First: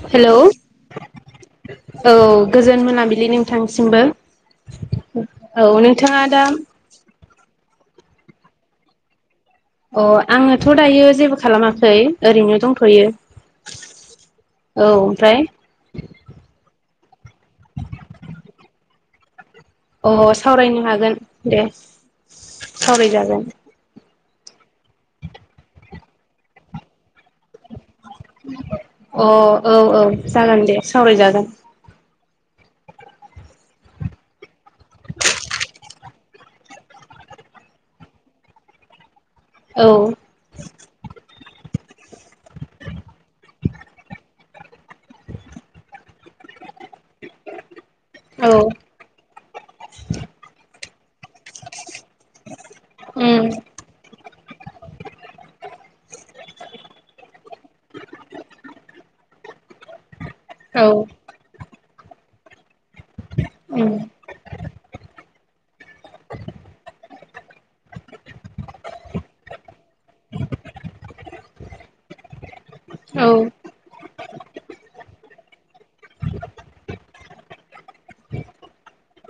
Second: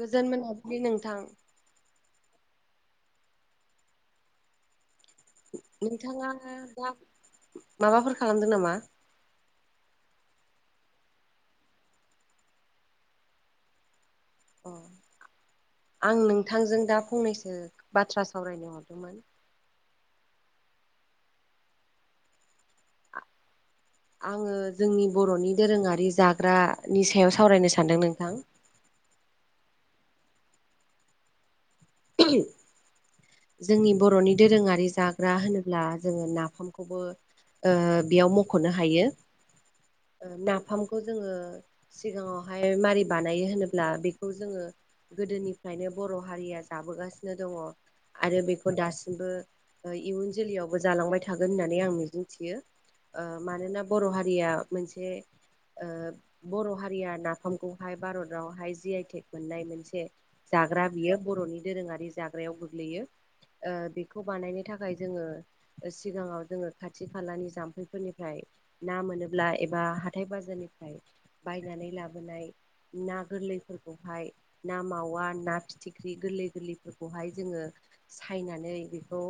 गोजोन हेलौ मोनाबलि नोंथां। औ गोजोन मोनाबिलि नोंथांसिमबो। औ नोंथाङा दा माबाफोर खालामदों नामा? अ आङोथ' दायो जेबो खालामाखै ओरैनो दंथ'यो। औ ओमफ्राय आं नोंथांजों दा फंनैसो बाथ्रा सावरायनो हरदोंमोन? अ सावरायनो हागोन दे सावरायजागोन। आङो जोंनि बर'नि दोरोङारि जाग्रानि सायाव सावरायनो सानदों नोंथां। अ औ औ जागोन दे सावरायजागोन। [unintelligible] जोंनि बर'नि दोरोङारि जाग्रा होनोब्ला जोङो नाफामखौबो ओ बेयाव मख'नो हायो। औ ओ नाफामखौ जोङो सिगाङावहाय मारै बानायो होनोब्ला ब्ला बेखौ जोङो गोदोनिफ्रायनो बर' हारिया जाबोगासिनो दङ। आरो औ बेखौ दासिमबो ओ इयुन जोलैयावबो जालांबाय थागोन होननानै आं मिजिं थियो। ओ उम मानोना बर' हारिया मोनसे ओ बर' हारिया नाफामखौहाय भारतावहाय जि आइटेक मोननाय मोनसे जाग्रा औ बियो बर'नि दोरोङारि जाग्रायाव गोग्लैयो ओ उम बेखौ बानायनो नि थाखाय जोङो सिगाङाव जोङो खाथि खालानि जाम्फैफोरनिफ्राय ना मोनोब्ला एबा हाथाय बाजारनिफ्राय बायनानै लाबोनाय ना औ गोरलैफोरखौहाय ना मावा ना फिथिख्रि गोरलै गोरलैफोरखौहाय जोङो सायनानै बेखौ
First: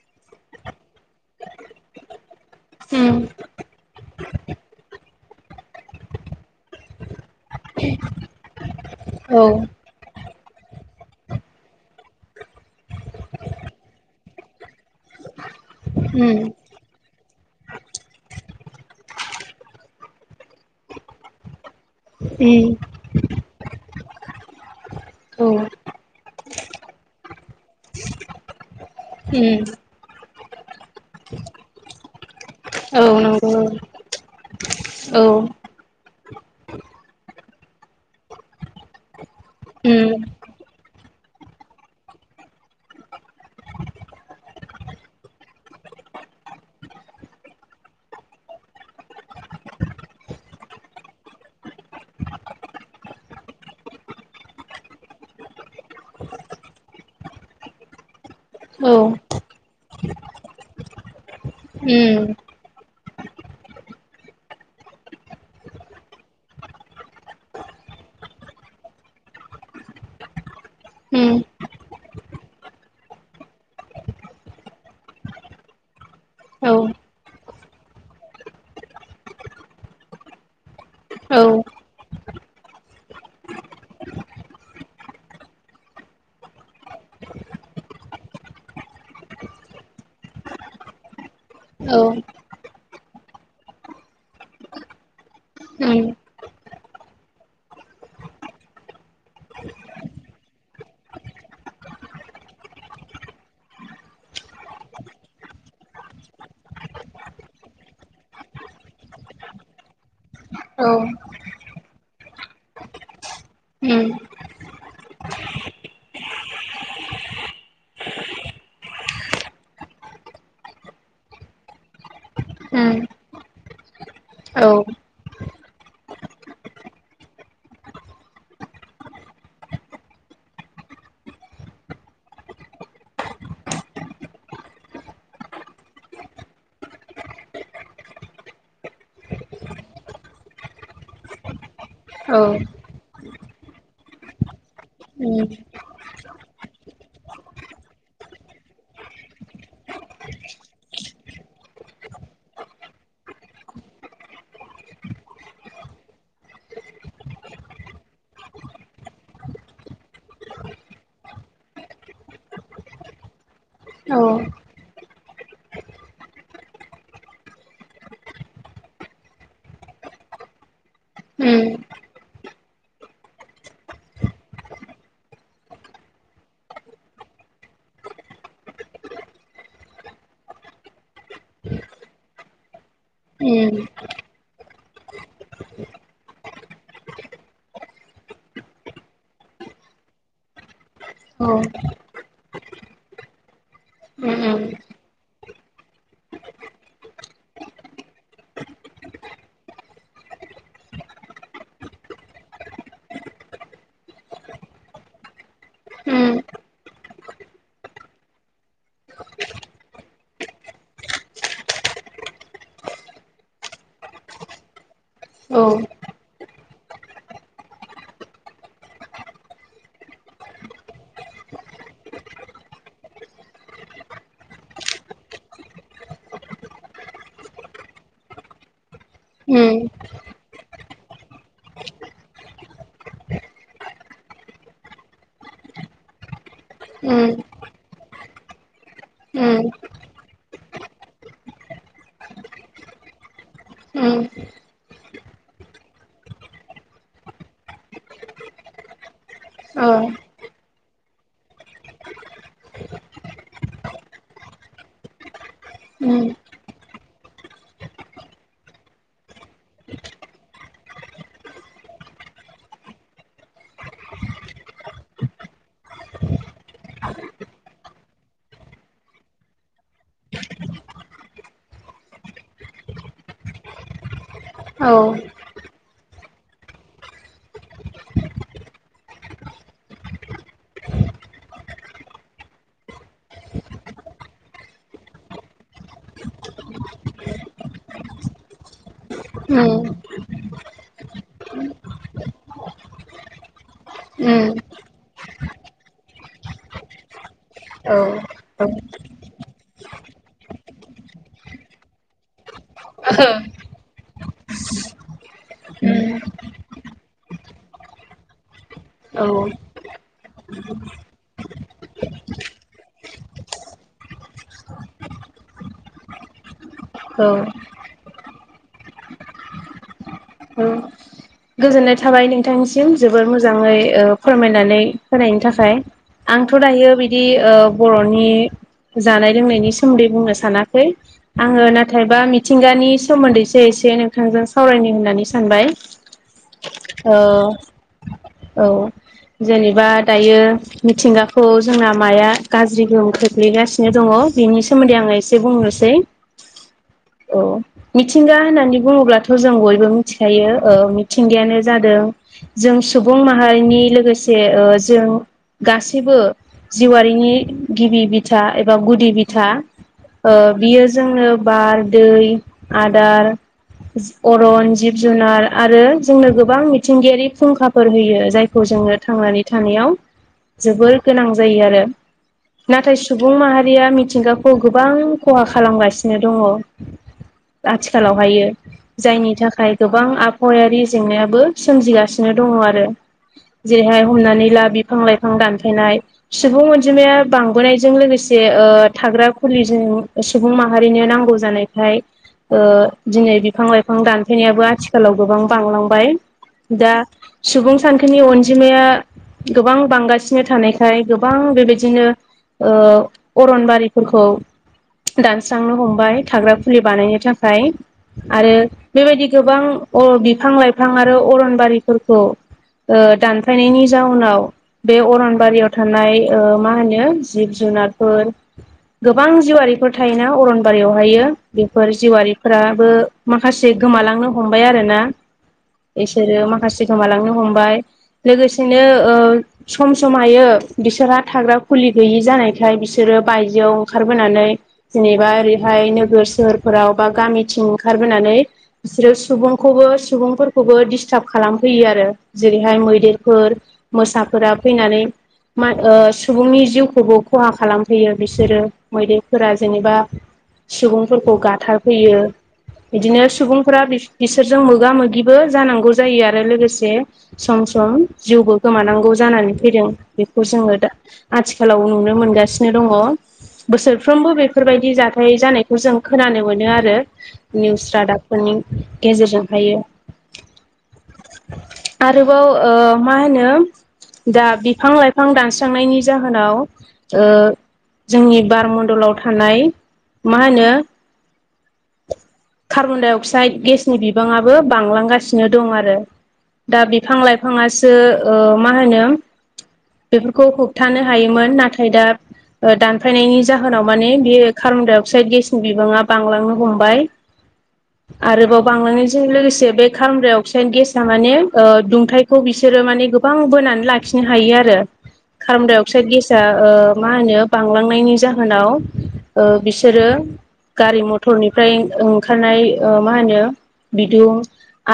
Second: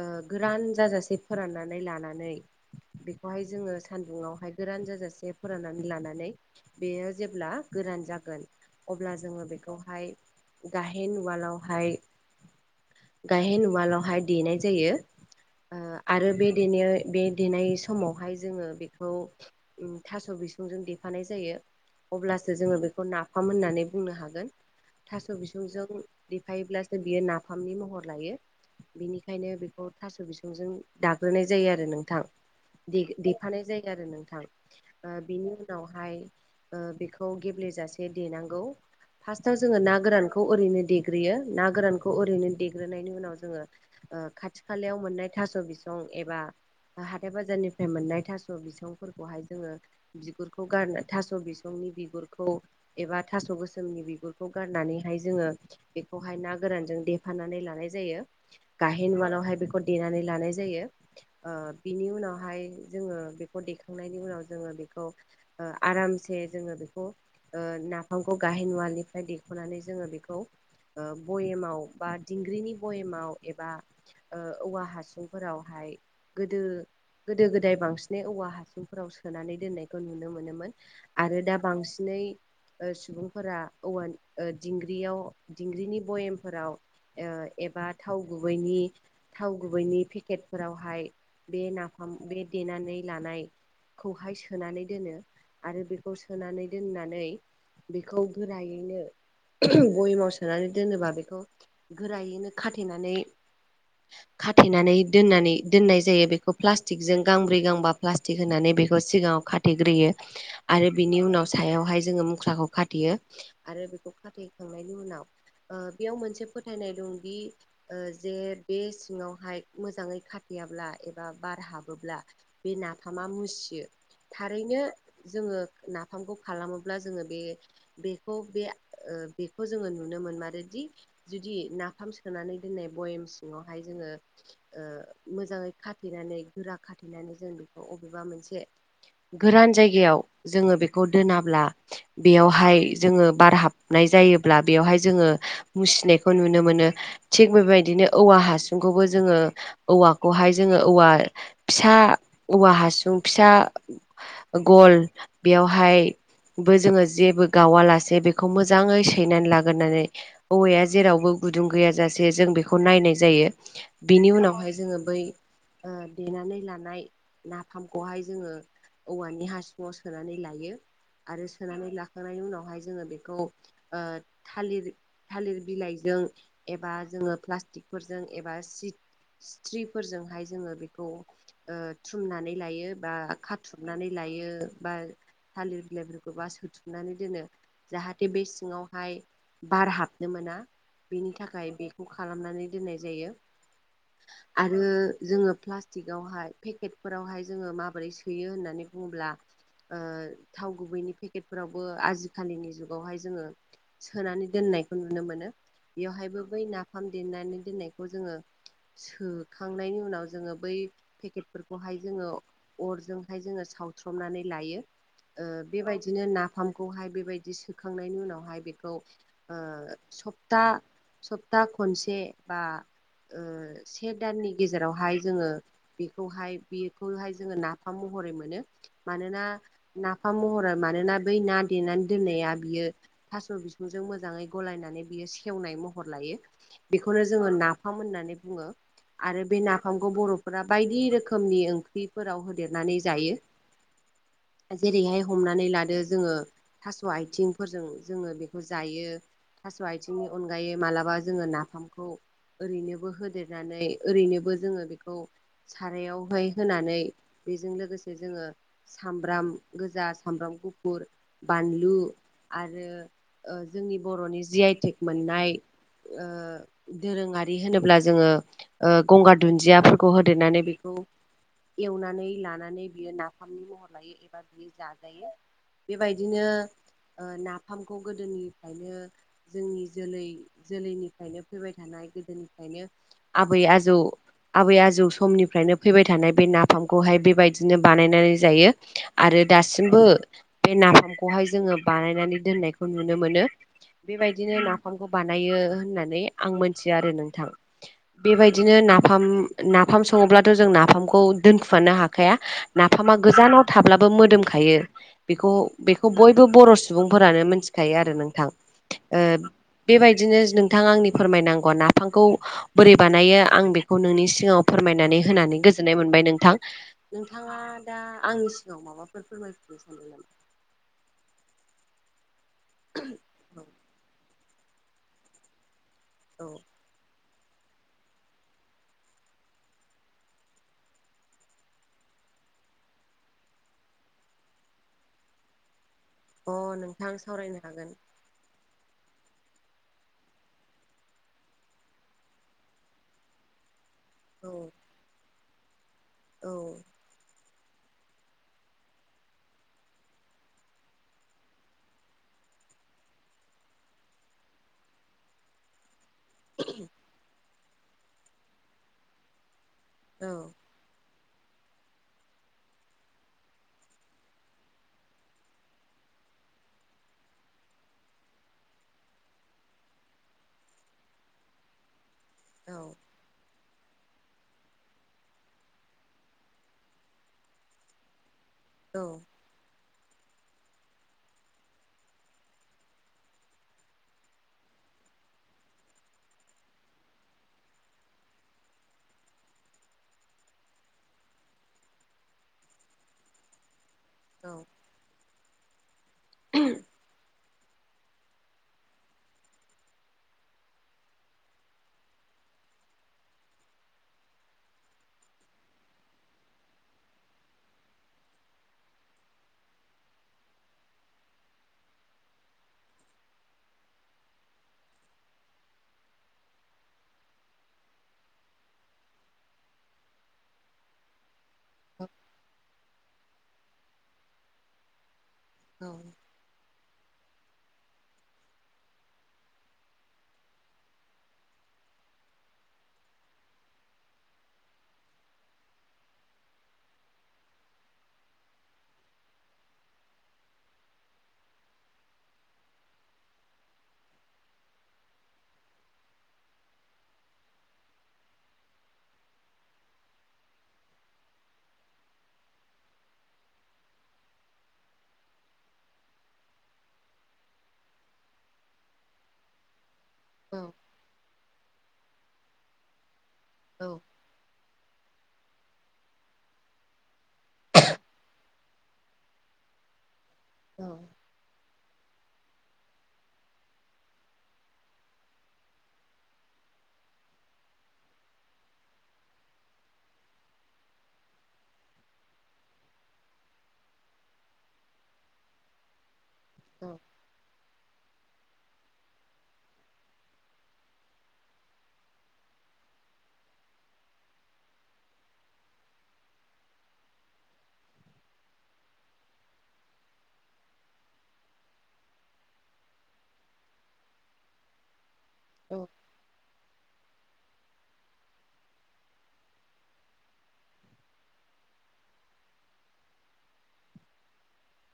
ओ गोरान जाजासे फोराननानै उम बेखौहाय जोङो सानदुङावहाय गोरान जाजासे फोराननानै लानानै बेयो जेब्ला गोरान जागोन अब्ला औ जोङो उम बेखौहाय गाहेन उवालाव हाय गायहेन उवालावहाय देनाय जायो। आरो बे बे देनाय समावहाय जोङो बेखौ थास' बिसुंजों देफानाय जायो। अब्लासो उम जोङो बेखौ नाफाम होननानै बुंनो हागोन। थास' औ बिसुंजों देफायोब्लासो बियो नाफामनि महर लायो। उम बेनिखायनो बेखौ औ थास' बिसंजों दाग्रोनाय जायो आरो नोंथां। दे-देफानाय नंगौ जायो आरो नोंथां। ओ औ बिनि उनावहाय ओ बेखौ गेब्लेेजासे देनांगौ। फार्स्टआव जोङो ना उम गोरानखौ ओरैनो देग्रो देग्रोयो ना गोरानखौ ओरैनो देग्रोनायनि उनाव जोङो ओ खाथि खालायाव मोननाय थास' बिसं एबा हाथाय बाजारनिफ्राय मोननाय थास' बिसंफोरखौहाय जोङो बिगुरखौ गारना थास' बिसं नि बिगुरखौ एबा थास' गोसोमनि बिगुरखौ गारनानैहाय जोङो बेखौहाय ना गोरानजों देफानानै लानाय जायो। औ गाहेन उवालावहाय बेखौ देनानै लानाय जायो। ओ बिनि उम उनावहाय जोङो बेखौ देखांनायनि उनाव जोङो बेखौ ओ आरामसे जोङो बेखौ ओ नाफामखौ गाहेन उवालनिफ्राय देख'नानै जोङो बेखौ ओ उम बयेमाव बा दिंग्रिनि बयेमाव एबा ओ औवा हासुं फोरावहाय गोदो औ गोदो गोदाय बांसिनै औवा हासुंफोराव सोनानै दोननायखौ नुनो मोनोमोन आरो औ दा बांसिनै नै ओ सुबुंफोरा औवानि ओ दिंग्रियाव दिंग्रिनि बयेमफोराव ओ एबा थाव गुबैनि थाव गुबैनि पेकेट फोरावहाय बे औ नाफाम बे देनानै लानाय खौहाय सोनानै दोनो आरो उम बेखौ सोनानै दोननानै बेखौ गोरायैनो बयेमाव सो सोनानै दोनोबा बेखौ गोरायैनो खाथेनानै खाथेनानै दोननानै दोननाय जायो बेखौ प्लास्टिकजों गांब्रै गांबा प्लास्टिक होनानै बेखौ सिगाङाव खाथेग्रोयो औ आरो बिनि उनाव सायावहाय जोङो मुख्राखौ खाथेयो आरो बेखौ उम खाथेखांनायनि उनाव ओ बेयाव मोनसे फोथायनाय दं दि ओ जे बे सिङावहाय मोजाङै खाथेयाब्ला एबा बार हाबोब्ला बे उम नाफामा मुसियो। औ थारैनो जोङो नाफामखौ खालामोब्ला जोङो बे बेखौ बे ओ ओ बेखौ जोङो नुनो मोनमारोदि जुदि नाफाम सोनानै दोननाय बयेम सिङावहाय जोङो ओ मोजाङै खाथेनानै गोरा खाथेनानै जों बेखौ अबेबा मोनसे गोरान जायगायाव जोङो बेखौ दोनाब्ला औ बेयावहाय जोङो बार हाबनाय जायोब्ला बेयावहाय जोङो उम मुसिनाय खौ नुनो मोनो। थिग बेबायदिनो औवा हासुंखौबो जोङो औवाखौहाय जोङो औवा फिसा औवा हासुं फिसा गल बेयावहाय बो जोङो जेबो गावा लासे बेखौ मोजाङै सैनानै लाग गोरनानै औवाया जेरावबो गुदुं गैयाजासे जों बेखौ नायनाय जायो औ बेनि उनावहाय जोङो बै ओ देनानै लानाय नाफामखौहाय जोङो औवानि हासुंआव सोनानै लायो। आरो उम सोनानै लाखांनायनि उनावहाय जोङो बेखौ ओ थालिर थालिर बिलाइजों एबा जोङो प्लास्टिकफोरजों एबा सिथ स्थ्रिफोरजोंहाय जोङो बेखौ ओ थुमनानै लायो बा उम खाथुबनानै लायो। बा थालिर बिलाइफोरखौ बा सोथुमनानै दोनो जाहाथे बे सिङावहाय बार हाबनो मोना बेनि औ थाखाय बेखौ खालामनानै दोननाय जायो। [inaudible] आरो जोङो प्लास्टिकआवहाय पेकेटफोरावहाय जोङो माबोरै सोयो होननानै बुङोब्ला ओ थाव गुबैनि पेकेटफोरावबो आजिखालिनि जुगावहाय जोङो सोनानै दोननायखौ नुनो मोनो। बेवहायबो बै नाफाम देनानै दोननायखौ जोङो सोखांनायनि उनाव जोङो बै पेकेटफोरखौहाय जोङो अरजोंहाय जोङो सावथ्रमनानै लायो। ओ-बेबायदिनो नाफामखौहाय बेबायदि सोखांनायनि उनावहाय बेखौ ओ- सप्ता सप्ता खनसे बा ओ-से दाननि गेजेरावहाय जोङो बेखौहाय बेखौहाय जोङो नाफाम मह हरै मोनो मानोना नाफाम महरै मानोना बै ना देनानै दोननाया बियो। थास' बि बिजों मोजाङै गलायनानै बियो सेवनाय महर लायो। उम उम औ उम औ बेखौनो जोङो उम नाफाम होननानै बुङो। आरो बे नाफामखौ बरफ फोरा बायदि रोखोमनि ओंख्रिफोराव होदेरनानै जायो। जेरैहाय हमनानै लादो जोङो थास' आथिंफोरजों जोङो बे खौ जायो थास' आथिंनि अनगायै मालाबा जोङो नाफामखौ ओरैनोबो होदेरनानै ओरैनोबो जोङो बेखौ उम औ सारायावहाय होनानै बेजों लोगोसे जोङो सामब्राम गोजा सामब्राम गुफुर बानलु आरो ओ-जोंनि बर'नि जि आइटेक मोननाय। ओ-दोरोङारि होनोब्ला जोङो ओ-गंगार दुन्दियाफोरखौ होदेरनानै बेखौ एवनानै लानानै बियो नाफामनि महर लायो। बा औ उम जाजायो बेबायदिनो ओ-नाफाम खौ गोदोनिफ्रायनो जोंनि जोलै जोलैनिफ्रायनो फैबाय थानाय गोदोनिफ्रायनो। आबै आजौ। आबै आजौ समनिफ्रायनो फैबाय थानाय बे नाफामखौहाय बेबायदिनो बानायनानै जायो। आरो दासिमबो बे नाफामखौहाय जोङो बानायनानै दोननायखौ नुनो मोनो। बेबायदिनो नाफाम खौ बानायो होननानै आं मोनथियो आरो नोंथां। बेबायदिनो नाफाम नाफाम सङोब्लाथ' जों नाफामखौ दोनखुमानो हाखाया। नाफामा गोजानाव थाब्ला बो मोदोमखायो। बेखौ बेखौ बयबो बर' सुबुंफोरानो मिथिखायो आरो नोंथां। ओ-बेबायद दिनो नोंथांआ आंनि फोरमायनांगौ नाफामखौ बोरै बानायो आं बेखौ नोंनि सिगाङाव फोरमायनानै होनानै गोजोननाय मोनबाय नोंथां। औ नोंथाङा दा आंनि सिगांआव माबाफोर फोरमायफिनो सानदों नामा? औ औ गोजोननाय थाबाय नोंथांसिम जोबोर मोजाङै ओ-फोरमायनानै होनायनि थाखाय। औ आंथ' दायो बिदि ओ-बर'नि जानाय लोंनायनि सोमोन्दै बुंनो सानाखै। आङो नाथायबा मिथिंगानि सोमोन्दैसो एस से नोंथांजों सावरायनो होननानै सानबाय। अ नोंथां ओ सावरायनो हागोन। औ जेनेबा दायो मिथिंगाखौ जोंना माया गाज्रि गोहोम खोख्लैगासिनो। नो दङ औ बिनि सोमोन्दै आङो एसे बुंनोसै। औ औ मिथिंगा होननानै बुङोब्लाथ' जों बयबो मिथिखायो। ओ- मिथिंगायानो जादों- जों सुबुं माहारिनि लोगोसे ओ-जों गासै बो जिउआरिनि गिबि बिथा एबा गुदि बिथा। औ ओ-बियो जोङो बार दै आदार अरन जिब जुनार आरो जोंनो गोबां मिथिंगायारि फुंखाफोर होयो। जायखौ जों- जोङो थांनानै थानायाव जोबोर गोनां जायो आरो। नाथाय सुबुं माहा रिया मिथिंगाखौ गोबां खहा खालामगासिनो दङ। आथिखालावहायो जायनि थाखाय। गोबां आबहावायारि जेंनायाबो सोमजिगासिनो दङ आरो। जेरैहाय हमनानै ला बिफां लाइफां दानफायनाय सुबुं अनजिमाया बांबोनायजों लोगोसे। ओ-थाग्रा खुलिजों सुबुं माहारिनो नांगौ जानायखाय ओ-दिनै बिफां लाइफां औ दानफैनायाबो आथिखालाव गोबां बांलांबाय। दा- सुबुं सानखोनि अनजिमाया गोबां बांगासिनो थानायखाय गोबां बेबायदिनो ओ अरनबारिफोरखौ दानस्रांनो हमबाय थाग्रा फुलि बानायनो था खाय। आरो बेबायदि गोबां अ बिफां लाइफां आरो अरनबारिफोरखौ ओ दानफायनायनि जाउनाव बे अरनबारियाव थानाय ओ मा होनो जिब जुनारफोर गोबां जिउआारिफोर थायोना अरनबारियावहायो। बेफोर जिवारिफोराबो माखासे गोमालांनो हमबाय आरोना। बिसोरो माखासे गोमालांनो हमबाय लोगोसेनो ओ सम समायो बिसोरहा थाग्रा खुलि गैयि जानायखाय बिसोरो बायजोआव ओंखारबोनानै जेनेबा ओरैहाय नोगोर सोहोरफोराव बा गामिथिं ओंखारबोनानै बिसोरो सुबुंखौबो सुबुंफोरखौबो डिस्टार्ब खालामफैयो आरो। जेरैहाय मैदेरफोर मोसाफोरा फैनानै मा ओ सुबुंनि जिउखौबो खहा खालामफैयो बिसोरो मैदेरफोरा जेनेबा सुबुंफोरखौ गाथारफैयो। बिदिनो सुबुंफोरा बि-बिसोरजों मोगा मोगिबो जानांगौ जायो आरो लोगोसे सम सम जिउबो गोमानांगौ जानानै फैदों। बेखौ जोङो दा आथिखालाव नुनो मोनगासिनो दङ। औ बोसोरफ्रोमबो बेफोरबायदि जाथाय जानायखौ जों खोनानो मोनो आ रो निउस रादाबफोरनि गेजेरजोंहायो। औ आरोबाव ओ मा होनो? दा बिफां लाइफां दानस्रांनायनि जाहोनाव ओ जोंनि बारमण्डलाव थानाय मा होनो? कार्बनडाइ अक्साइद गेसनि बिबाङाबो बांलांगासिनो दं आरो। दा औ बिफां लाइफाङासो ओ मा होनो बेफोरखौ होबथानो हायोमोन नाथाय दा ओ दानफायनायनि जाहोनाव माने बेयो कार्बन दडाइ अक्साइद गेसनि बिबाङा बांलांनो हमबाय। [inaudible] आरोबाव बांलनायजों लोगोसे बे काम्राइ अक्साइड गेसाआ माने ओ दुंथाइखौ बिसोरो माने गोबां बोनै। लानो हायो आरो औ कार्बनडाइअक्स गेसा ओ- मा होनो बांलांनायनि जाहोनाव ओ बिसोरो गारि मथरनिफ्राय ओं खारनाय ओ मा होनो बिदुं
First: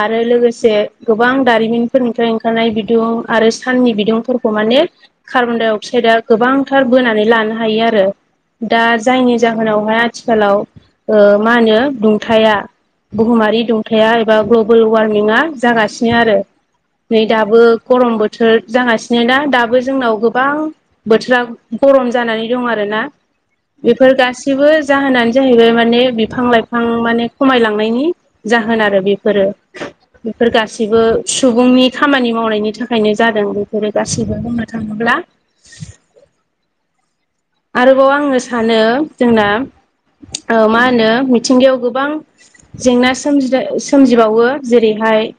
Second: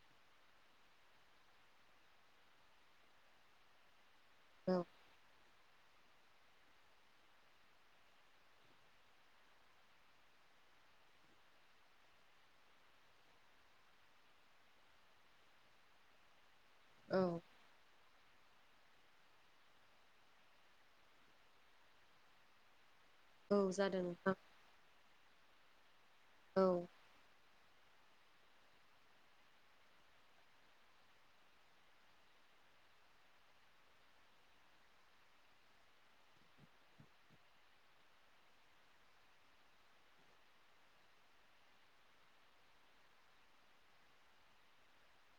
आरो लोगोसे गोबां दारिमिनफोरनिफ्राय ओंखारनाय बिदुं आरो साननि बिदुं फोरखौ माने औ कार्बन डाइ अक्साइदआ गोबांथार बोनानै लानो हायो आरो। दा जायनि जाहोनावहाय आथिखालाव ओ मा होनो थाया बुहुमारि दुंथाया एबा ग्लबेल वार्मिंआ जागासिनो आरो। नै औ दाबो गरम बो थोर जागासिनो ना दाबो जोंनाव गोबां बोथोरा गरम जानानै दं आरोना। औ जादों बेफोर नोंथां गासैबो जाहोनानो जाहैबाय माने बिफां औ लाइफां माने खमायलांनायनि जाहोन आरो बेफोरो। बेफोर गासैबो सुबुंनि खामानि मावनायनि थाखायनो जादों बेफोरो गासैबो बुंनो थांङोब्ला। ब्ला [inaudible] आरोबाव आङो सानो जोंना ओ मा होनो मिथिंगायाव गोबां जेंना सोमजि सोमजिबावो जेरैहाय हाय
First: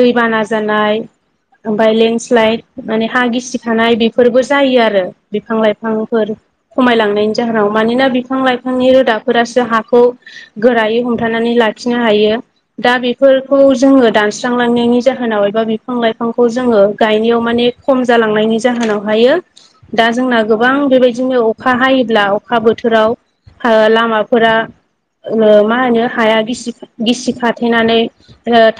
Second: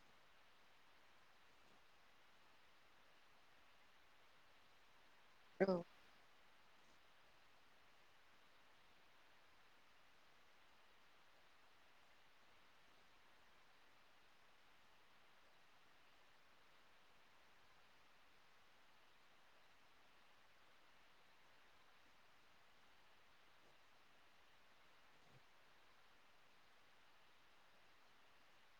दैबाना जानाय ओमफ्राय लेन्डस्लाइद माने हा गिसिखानाय बेफोरबो जायो आरो बिफां औ लाइफां खमायलांनायनि जाहोनाव मानोना बिफां-लाइफांनि रोदाफोरासो हाखौ गोरायै हमथानानै ला खिनो हायो दा बेफोरखौ जोङो दानस्रांलांनायनि जाहोनाव एबा बिफां-लाइफांखौ जोङो ङो गायनायाव माने खम जालांनायनि जाहोनाव हायो दा जोंना गोबां बेबायदिनो अखा हायोब्ला अखा बोथोराव ओ लामाफोरा ओ मा होनो हाया गिसि गिसि खाथेनानै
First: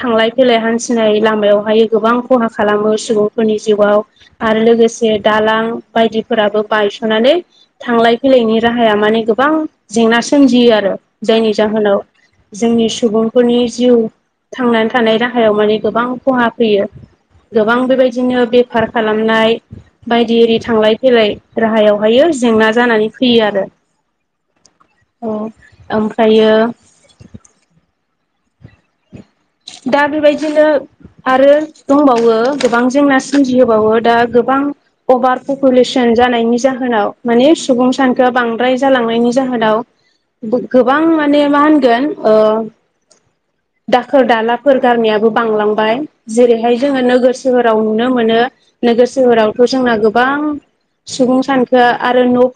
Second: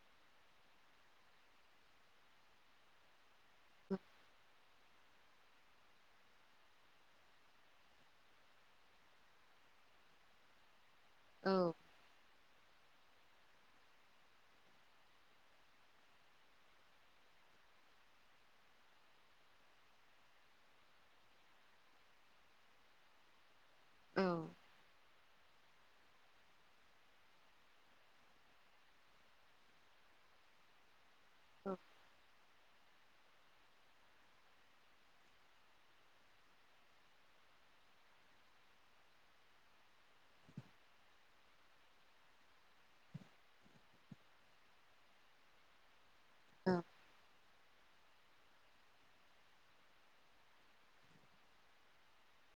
थांलाय फैलाय हान्थिनाय लामायाव हायो गोबां खहा खालामो सुबुं फोरनि जिउआव आरो लोगोसे दालां बायदिफोराबो बायसनानै थांलाय फैलायनि राहाया माने गोबां जेंना सोमजियो आरो। जायनि औ जाहोनाव जोंनि सुबुंफोरनि जिउ थांनानै थानाय राहायाव माने गोबां खहा फैयो। गोबां बेबायदिनो बेफार खालामनाय बायदि इरि थांलाय फैलाय राहायाव हायो जेंना जानानै फैयो आरो। अ ओमफ्रायो दा बेबायदिनो आरो औ दंबावो गोबां जेंना सोमजिहोबावो। दा गोबां अभार पपुलेसन जानायनि जाहोनाव माने सुबुं सानखोआ बांद्राय जालांनायनि जाहोनाव गोबां माने मा होनगोन ओ - दा खोर-दालाफोर गारनायाबो बांलांबाय औ जेरैहाय जोङो नोगो सोहोराव नुनो मोनो नोगोर-सोहोरावथ जोंना गोबां सुबुं सानखो आरो न'